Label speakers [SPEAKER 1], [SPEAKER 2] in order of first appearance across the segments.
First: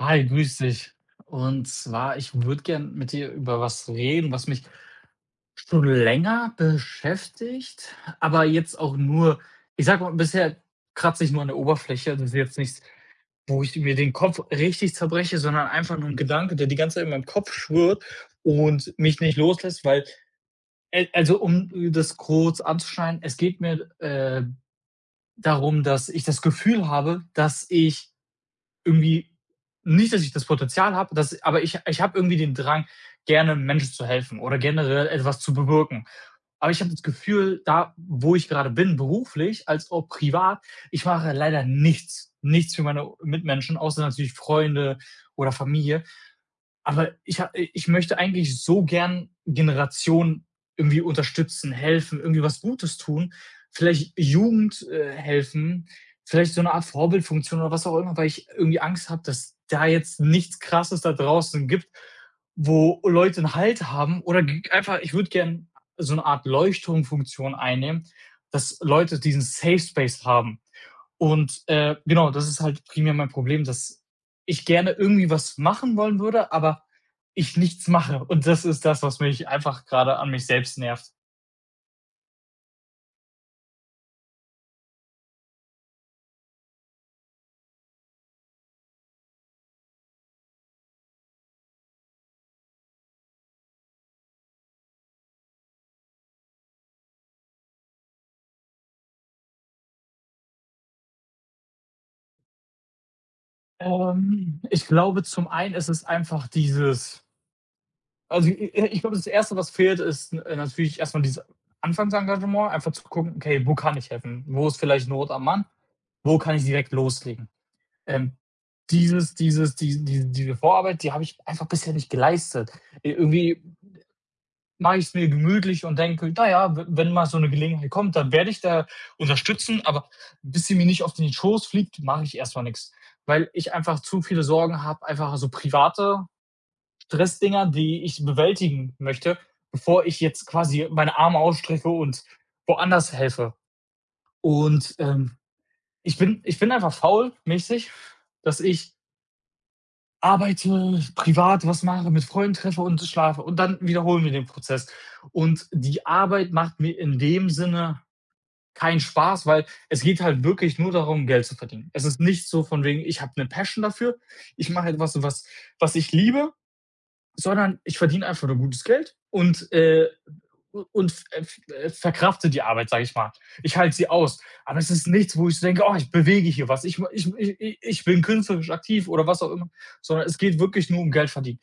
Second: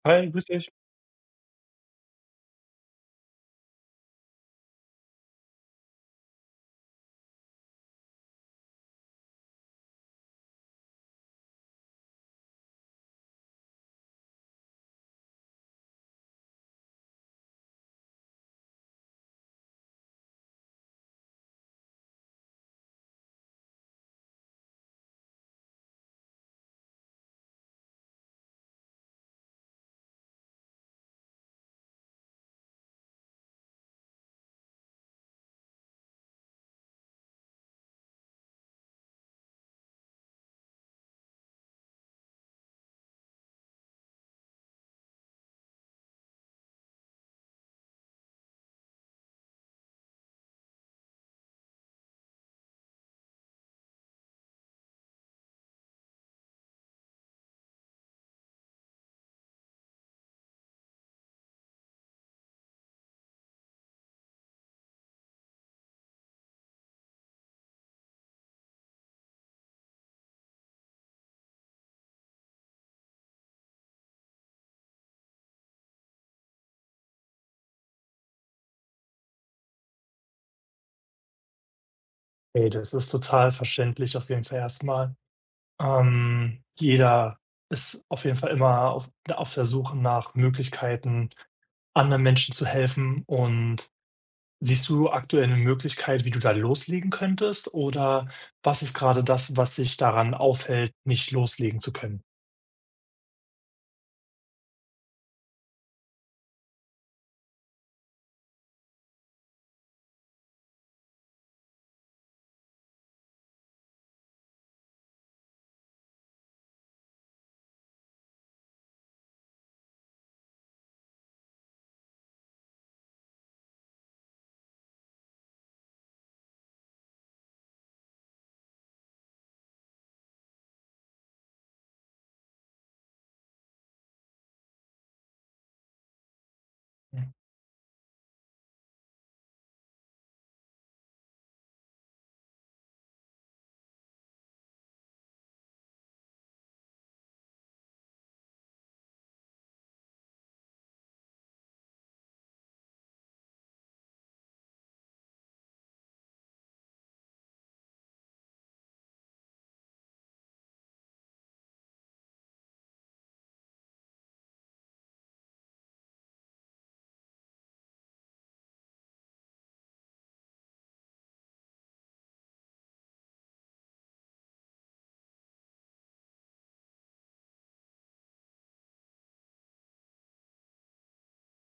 [SPEAKER 1] Hi,
[SPEAKER 2] Hi, grüß
[SPEAKER 1] grüß
[SPEAKER 2] dich.
[SPEAKER 1] dich. Und zwar, ich würde gern mit dir über was reden, was mich schon länger beschäftigt, aber jetzt auch nur, ich sag mal, bisher kratze ich nur an der Oberfläche. Das ist jetzt nichts, wo ich mir den Kopf richtig zerbreche, sondern einfach nur ein Gedanke, der die ganze Zeit in meinem Kopf schwirrt und mich nicht loslässt, weil also, um das kurz anzuschneiden, es geht mir, darum, dass ich das Gefühl habe, dass ich irgendwie nicht, dass ich das Potenzial habe, dass aber ich habe irgendwie den Drang, gerne Menschen zu helfen oder generell etwas zu bewirken. Aber ich habe das Gefühl, da, wo ich gerade bin, beruflich als auch privat, ich mache leider nichts, nichts für meine Mitmenschen, außer natürlich Freunde oder Familie. Aber ich möchte eigentlich so gern Generationen irgendwie unterstützen, helfen, irgendwie was Gutes tun, vielleicht Jugend, helfen, vielleicht so eine Art Vorbildfunktion oder was auch immer, weil ich irgendwie Angst habe, dass da jetzt nichts Krasses da draußen gibt, wo Leute 'n Halt haben oder g einfach ich würde gern so eine Art Leuchtturmfunktion einnehmen, dass Leute diesen Safe Space haben. Und, genau, das ist halt primär mein Problem, dass ich gerne irgendwie was machen wollen würde, aber ich nichts mache. Und das ist das, was mich einfach gerade an mich selbst nervt.
[SPEAKER 2] Hey, das ist total verständlich auf jeden Fall erstmal. Jeder ist auf jeden Fall immer auf der Suche nach Möglichkeiten, anderen Menschen zu helfen. Und siehst du aktuell eine Möglichkeit, wie du da loslegen könntest? Oder was ist gerade das, was dich daran aufhält, nicht loslegen zu können?
[SPEAKER 1] Ich glaube, zum einen ist es einfach dieses also, i ich glaube, das erste, was fehlt, ist n natürlich erstmal dieses Anfangsengagement, einfach zu gucken: „Okay, wo kann ich helfen? Wo ist vielleicht Not am Mann? Wo kann ich direkt loslegen?“ Ähm, diese Vorarbeit, die habe ich einfach bisher nicht geleistet. I Irgendwie mache ich es mir gemütlich und denke: naja, ja, wenn mal so eine Gelegenheit kommt, dann werde ich da unterstützen, aber bis sie mir nicht auf den Schoß fliegt, mache ich erst mal nix.“ Weil ich einfach zu viele Sorgen habe, einfach so private Stressdinger, die ich bewältigen möchte, bevor ich jetzt quasi meine Arme ausstrecke und woanders helfe. Und, ich bin einfach faul mäßig, dass ich arbeite, privat was mache, mit Freunden treffe und schlafe und dann wiederholen wir den Prozess. Und die Arbeit macht mir in dem Sinne keinen Spaß, weil es geht halt wirklich nur darum, Geld zu verdienen. Es ist nicht so von wegen, ich habe eine Passion dafür, ich mache etwas, was ich liebe, sondern ich verdiene einfach nur gutes Geld und verkrafte die Arbeit, sage ich mal. Ich halte sie aus. Aber es ist nichts, wo ich so denke, oh, ich bewege hier was, ich bin künstlerisch aktiv oder was auch immer, sondern es geht wirklich nur um Geld verdienen.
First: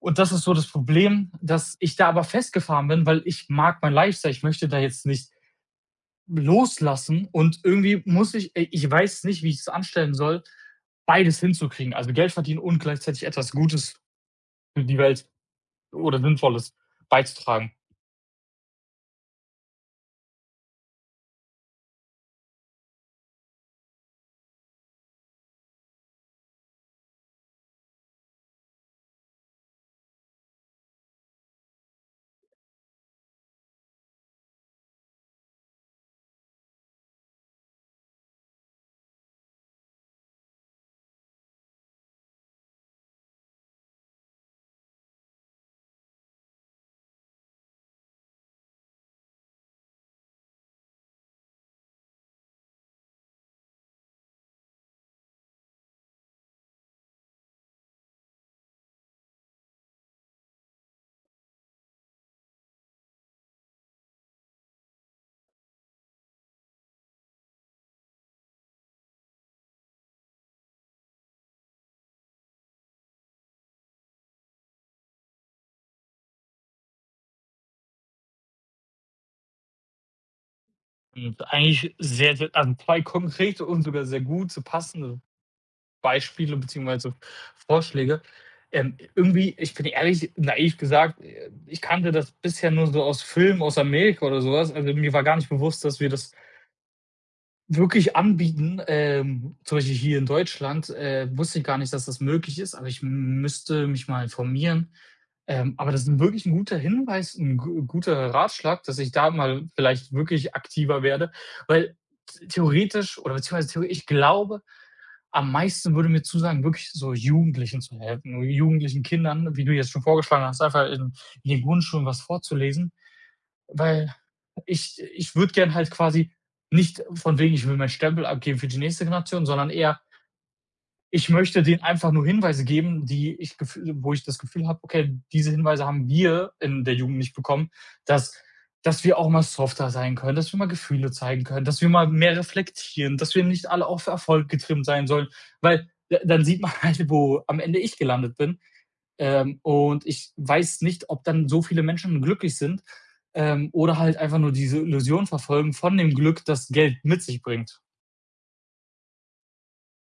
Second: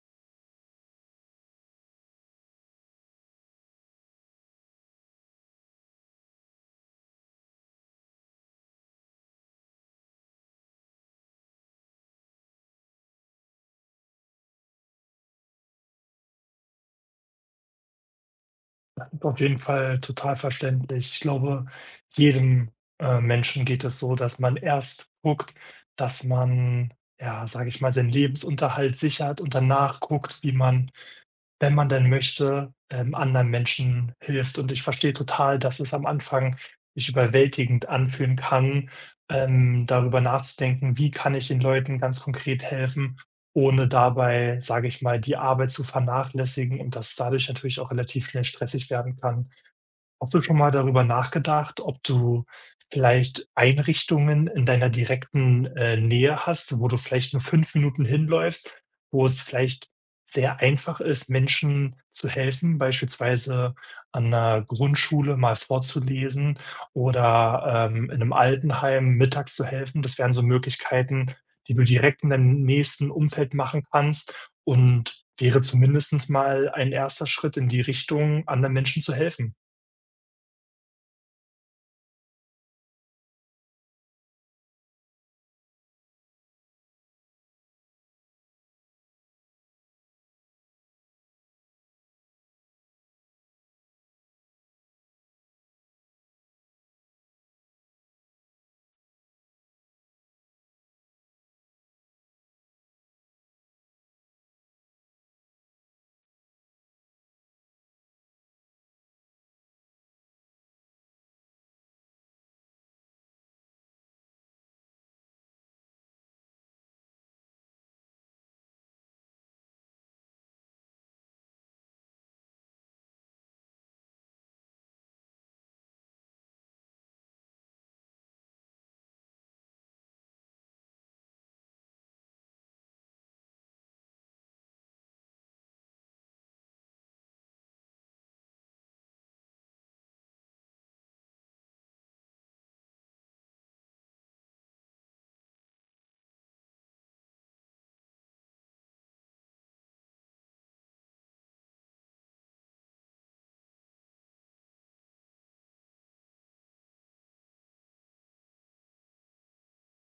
[SPEAKER 1] Und das ist so das Problem, dass ich da aber festgefahren bin, weil ich mag mein Lifestyle. Ich möchte da jetzt nicht loslassen und irgendwie muss ich, ich weiß nicht, wie ich es anstellen soll, beides hinzukriegen. Also Geld verdienen und gleichzeitig etwas Gutes für die Welt oder Sinnvolles beizutragen.
[SPEAKER 2] Auf jeden Fall total verständlich. Ich glaube, jedem, Menschen geht es so, dass man erst guckt, dass man, ja, sage ich mal, seinen Lebensunterhalt sichert und danach guckt, wie man, wenn man denn möchte, anderen Menschen hilft. Und ich verstehe total, dass es am Anfang sich überwältigend anfühlen kann, darüber nachzudenken: „Wie kann ich den Leuten ganz konkret helfen, ohne dabei, sage ich mal, die Arbeit zu vernachlässigen“, und dass es dadurch natürlich auch relativ schnell stressig werden kann. Hast du schon mal darüber nachgedacht, ob du vielleicht Einrichtungen in deiner direkten, Nähe hast, wo du vielleicht nur 5 Minuten hinläufst, wo es vielleicht sehr einfach ist, Menschen zu helfen, beispielsweise an einer Grundschule mal vorzulesen oder, in einem Altenheim mittags zu helfen. Das wären so Möglichkeiten, die du direkt in deinem nächsten Umfeld machen kannst, und wäre zumindest mal ein erster Schritt in die Richtung, anderen Menschen zu helfen.
[SPEAKER 1] Und eigentlich sehr, sehr also 2 konkrete und sogar sehr gute, passende Beispiele beziehungsweise Vorschläge. Irgendwie, ich bin ehrlich, naiv gesagt, ich kannte das bisher nur so aus Filmen aus Amerika oder sowas. Also, mir war gar nicht bewusst, dass wir das wirklich anbieten. Zum Beispiel hier in Deutschland, wusste ich gar nicht, dass das möglich ist, aber ich müsste mich mal informieren. Aber das ist wirklich ein guter Hinweis, ein gu guter Ratschlag, dass ich da mal vielleicht wirklich aktiver werde, weil t theoretisch oder beziehungsweise theo ich glaube, am meisten würde mir zusagen, wirklich so Jugendlichen zu helfen, so jugendlichen Kindern, wie du jetzt schon vorgeschlagen hast, einfach in den Grundschulen was vorzulesen, weil ich würde gern halt quasi nicht von wegen, ich will meinen Stempel abgeben für die nächste Generation, sondern eher ich möchte denen einfach nur Hinweise geben, die ich wo ich das Gefühl habe, okay, diese Hinweise haben wir in der Jugend nicht bekommen, dass dass wir auch mal softer sein können, dass wir mal Gefühle zeigen können, dass wir mal mehr reflektieren, dass wir nicht alle auf Erfolg getrimmt sein sollen, weil dann sieht man halt, wo am Ende ich gelandet bin. Und ich weiß nicht, ob dann so viele Menschen glücklich sind, oder halt einfach nur diese Illusion verfolgen von dem Glück, das Geld mit sich bringt.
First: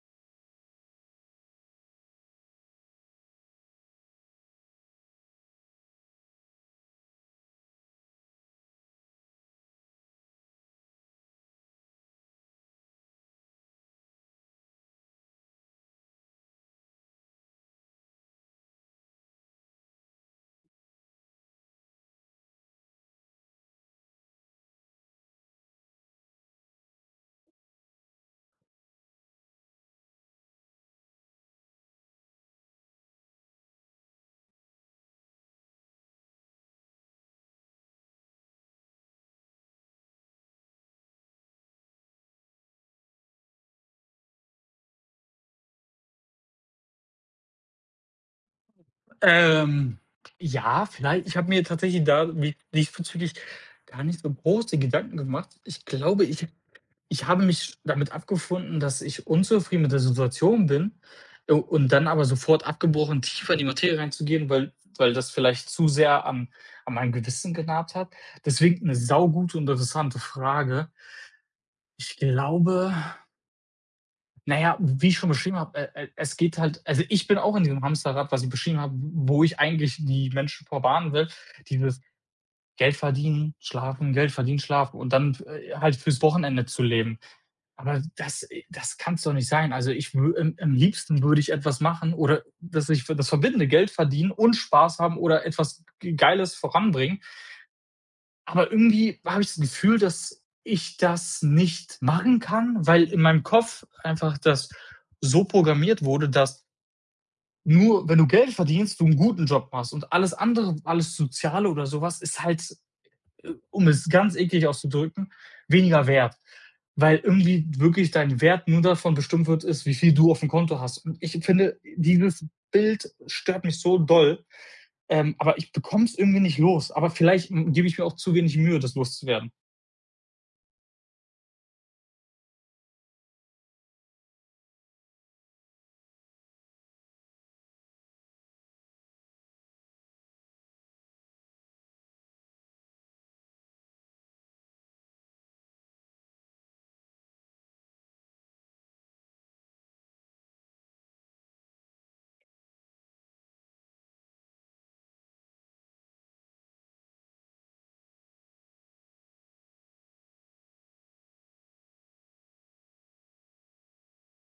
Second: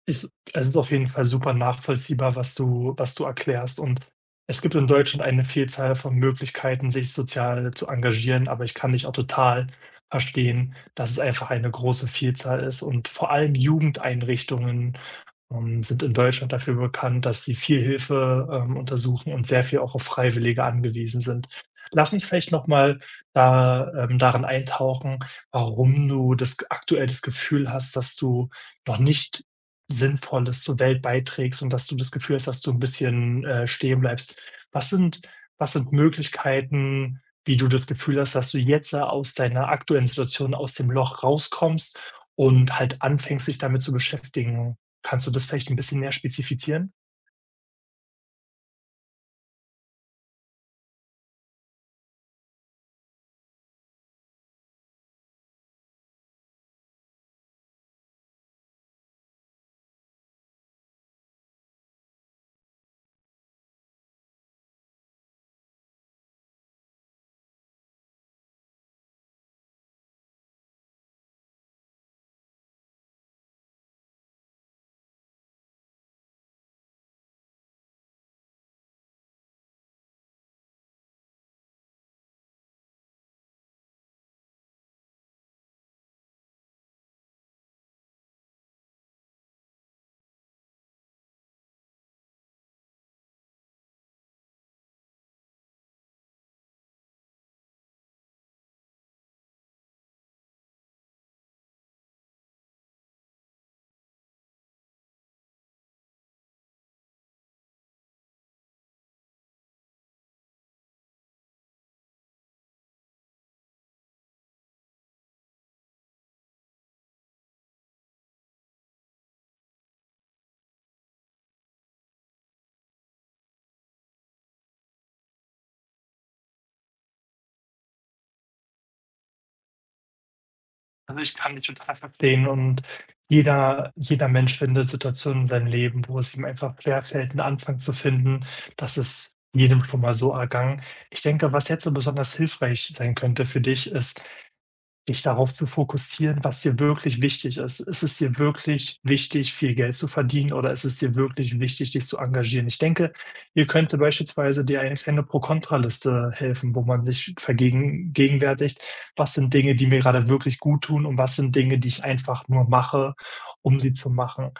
[SPEAKER 2] Ist es ist auf jeden Fall super nachvollziehbar, was du erklärst. Und es gibt in Deutschland eine Vielzahl von Möglichkeiten, sich sozial zu engagieren, aber ich kann dich auch total verstehen, dass es einfach eine große Vielzahl ist. Und vor allem Jugendeinrichtungen, sind in Deutschland dafür bekannt, dass sie viel Hilfe, untersuchen und sehr viel auch auf Freiwillige angewiesen sind. Lass uns vielleicht noch mal da darin eintauchen, warum du das g aktuell das Gefühl hast, dass du noch nicht Sinnvolles zur Welt beiträgst und dass du das Gefühl hast, dass du ein bisschen, stehen bleibst. Was sind was sind Möglichkeiten, wie du das Gefühl hast, dass du jetzt da aus deiner aktuellen Situation aus dem Loch rauskommst und halt anfängst, dich damit zu beschäftigen? Kannst du das vielleicht ein bisschen mehr spezifizieren?
[SPEAKER 1] Ähm, ja, vielleicht. Ich habe mir tatsächlich da wie diesbezüglich gar nicht so große Gedanken gemacht. Ich glaube, ich habe mich damit abgefunden, dass ich unzufrieden mit der Situation bin, und dann aber sofort abgebrochen, tiefer in die Materie reinzugehen, weil das vielleicht zu sehr am an meinem Gewissen genagt hat. Deswegen eine saugute und interessante Frage. Ich glaube na ja, wie ich schon beschrieben habe, es geht halt also, ich bin auch in diesem Hamsterrad, was ich beschrieben habe, wo ich eigentlich die Menschen vor will, dieses Geld verdienen, schlafen und dann, halt fürs Wochenende zu leben. Aber das kann es doch nicht sein. Also, ich wü am liebsten würde ich etwas machen oder dass ich für das Verbindende Geld verdienen und Spaß haben oder etwas Geiles voranbringen. Aber irgendwie habe ich das Gefühl, dass ich das nicht machen kann, weil in meinem Kopf einfach das so programmiert wurde, dass nur wenn du Geld verdienst, du einen guten Job machst und alles andere, alles Soziale oder sowas ist halt, um es ganz eklig auszudrücken, weniger wert, weil irgendwie wirklich dein Wert nur davon bestimmt wird ist, wie viel du auf dem Konto hast. Und ich finde, dieses Bild stört mich so doll, aber ich bekomme es irgendwie nicht los. Aber vielleicht, gebe ich mir auch zu wenig Mühe, das loszuwerden.
[SPEAKER 2] Also, ich kann dich total verstehen, und jeder Mensch findet Situationen in seinem Leben, wo es ihm einfach schwerfällt, 'n Anfang zu finden. Das ist jedem schon mal so ergangen. Ich denke, was jetzt so besonders hilfreich sein könnte für dich, ist, dich darauf zu fokussieren, was dir wirklich wichtig ist. Ist es dir wirklich wichtig, viel Geld zu verdienen, oder ist es dir wirklich wichtig, dich zu engagieren? Ich denke, hier könnte beispielsweise dir eine kleine Pro-Kontra-Liste helfen, wo man sich vergegenwärtigt, was sind Dinge, die mir gerade wirklich gut tun, und was sind Dinge, die ich einfach nur mache, um sie zu machen.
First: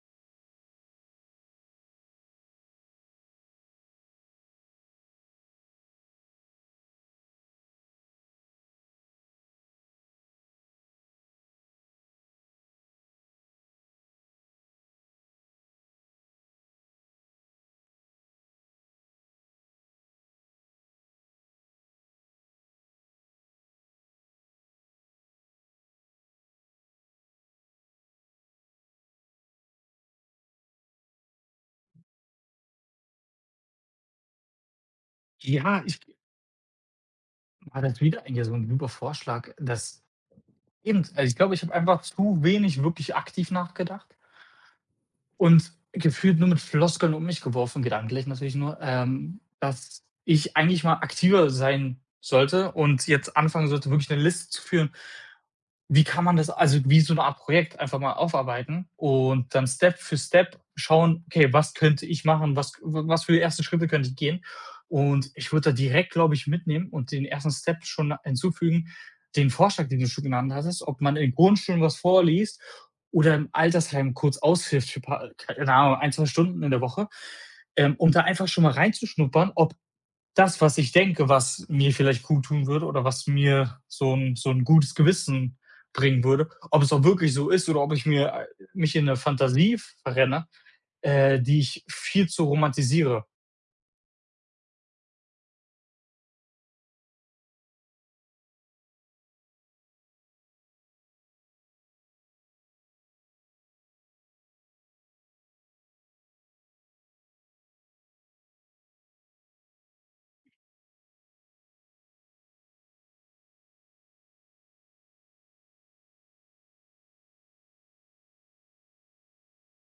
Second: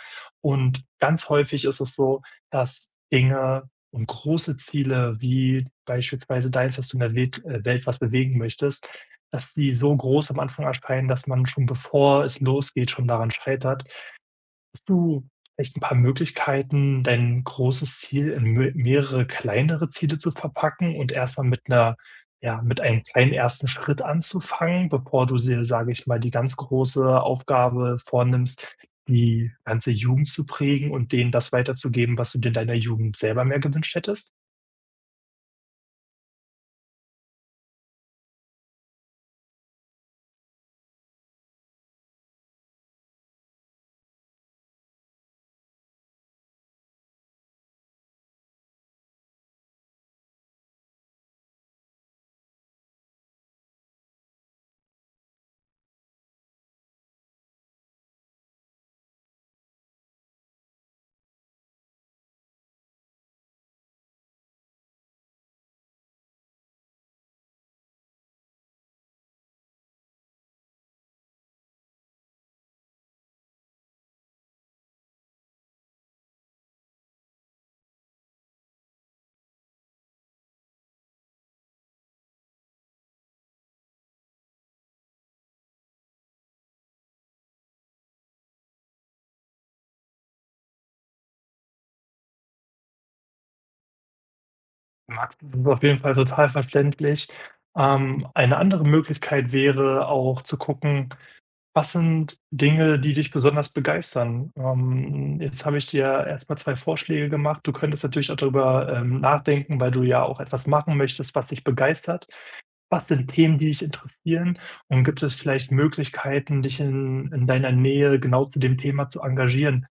[SPEAKER 2] Und ganz häufig ist es so, dass Dinge und große Ziele, wie beispielsweise deins, dass du in der Welt was bewegen möchtest, dass die so groß am Anfang erscheinen, dass man schon bevor es losgeht, schon daran scheitert. Hast du vielleicht ein paar Möglichkeiten, dein großes Ziel in me mehrere kleinere Ziele zu verpacken und erstmal mit einer, ja, mit einem kleinen ersten Schritt anzufangen, bevor du dir, sage ich mal, die ganz große Aufgabe vornimmst, die ganze Jugend zu prägen und denen das weiterzugeben, was du dir in deiner Jugend selber mehr gewünscht hättest?
[SPEAKER 1] Ja, ich war das wieder eigentlich so 'n lieber Vorschlag, dass eben also, ich glaube, ich habe einfach zu wenig wirklich aktiv nachgedacht und gefühlt nur mit Floskeln um mich geworfen, gedanklich natürlich nur, dass ich eigentlich mal aktiver sein sollte und jetzt anfangen sollte, wirklich eine Liste zu führen, wie kann man das also wie so 'ne Art Projekt einfach mal aufarbeiten und dann Step für Step schauen: „Okay, was könnte ich machen? Was für erste Schritte könnte ich gehen?“ Und ich würde da direkt, glaube ich, mitnehmen und den ersten Step schon hinzufügen, den Vorschlag, den du schon genannt hattest, ob man in Grundschulen was vorliest oder im Altersheim kurz aushilft für ein paar keine Ahnung, 1, 2 Stunden in der Woche, um da einfach schon mal reinzuschnuppern, ob das, was ich denke, was mir vielleicht gut tun würde oder was mir so ein gutes Gewissen bringen würde. Ob es auch wirklich so ist oder ob ich mir, mich in eine Fantasie verrenne, die ich viel zu romantisiere.
[SPEAKER 2] Max, das ist auf jeden Fall total verständlich. Eine andere Möglichkeit wäre auch zu gucken, was sind Dinge, die dich besonders begeistern? Jetzt habe ich dir erstmal 2 Vorschläge gemacht. Du könntest natürlich auch darüber, nachdenken, weil du ja auch etwas machen möchtest, was dich begeistert. Was sind Themen, die dich interessieren? Und gibt es vielleicht Möglichkeiten, dich in deiner Nähe genau zu dem Thema zu engagieren?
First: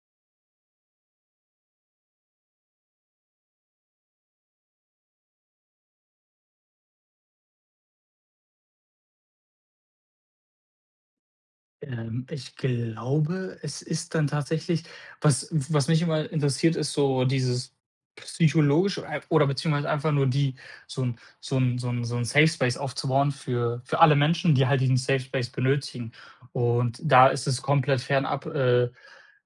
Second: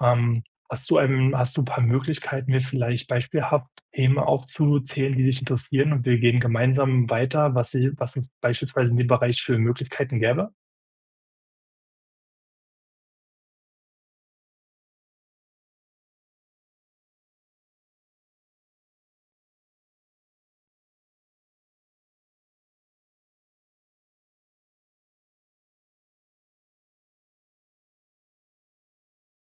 [SPEAKER 2] Ähm, hast du ein paar Möglichkeiten, mir vielleicht beispielhaft Themen aufzuzählen, die dich interessieren, und wir gehen gemeinsam weiter, was uns beispielsweise in dem Bereich für Möglichkeiten gäbe?
[SPEAKER 1] Ich glaube, es ist dann tatsächlich was was mich immer interessiert, ist so dieses psychologische ei oder beziehungsweise einfach nur die so 'n Safe Space aufzubauen für alle Menschen, die halt diesen Safe Space benötigen. Und da ist es komplett fernab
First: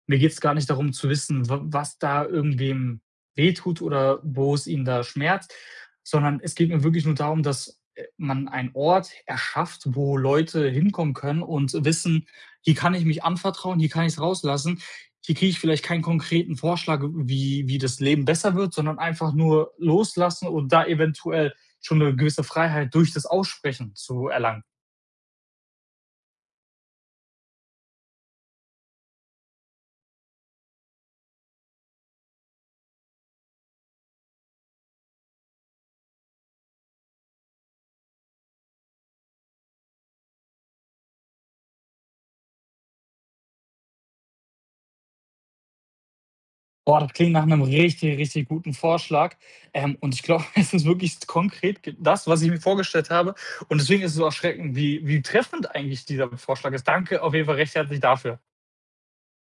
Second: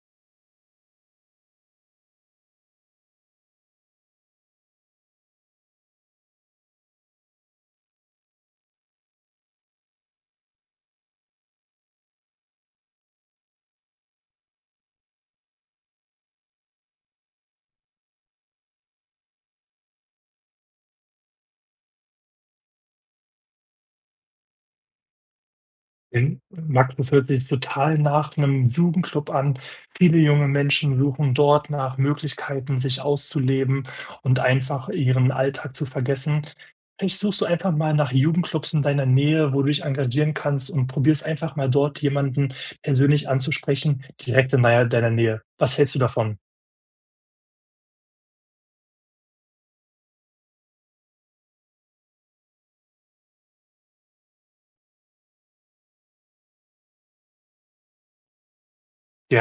[SPEAKER 1] mir geht es gar nicht darum zu wissen, wa was da irgendwem wehtut oder wo es ihn da schmerzt, sondern es geht mir wirklich nur darum, dass, man einen Ort erschafft, wo Leute hinkommen können und wissen: hier kann ich mich anvertrauen, hier kann ich es rauslassen. Hier kriege ich vielleicht keinen konkreten Vorschlag, wie das Leben besser wird, sondern einfach nur loslassen und da eventuell schon eine gewisse Freiheit durch das Aussprechen zu erlangen.
[SPEAKER 2] In Max, das hört sich total nach einem Jugendclub an. Viele junge Menschen suchen dort nach Möglichkeiten, sich auszuleben und einfach ihren Alltag zu vergessen. Vielleicht suchst du einfach mal nach Jugendclubs in deiner Nähe, wo du dich engagieren kannst, und probierst einfach mal dort jemanden persönlich anzusprechen, direkt in deiner Nähe. Was hältst du davon?
[SPEAKER 1] Boah, das klingt nach einem richtig, richtig guten Vorschlag. Und ich glaube, es ist wirklich konkret das, was ich mir vorgestellt habe. Und deswegen ist es so erschreckend, wie treffend eigentlich dieser Vorschlag ist. Danke auf jeden Fall recht herzlich dafür.
[SPEAKER 2] Ja.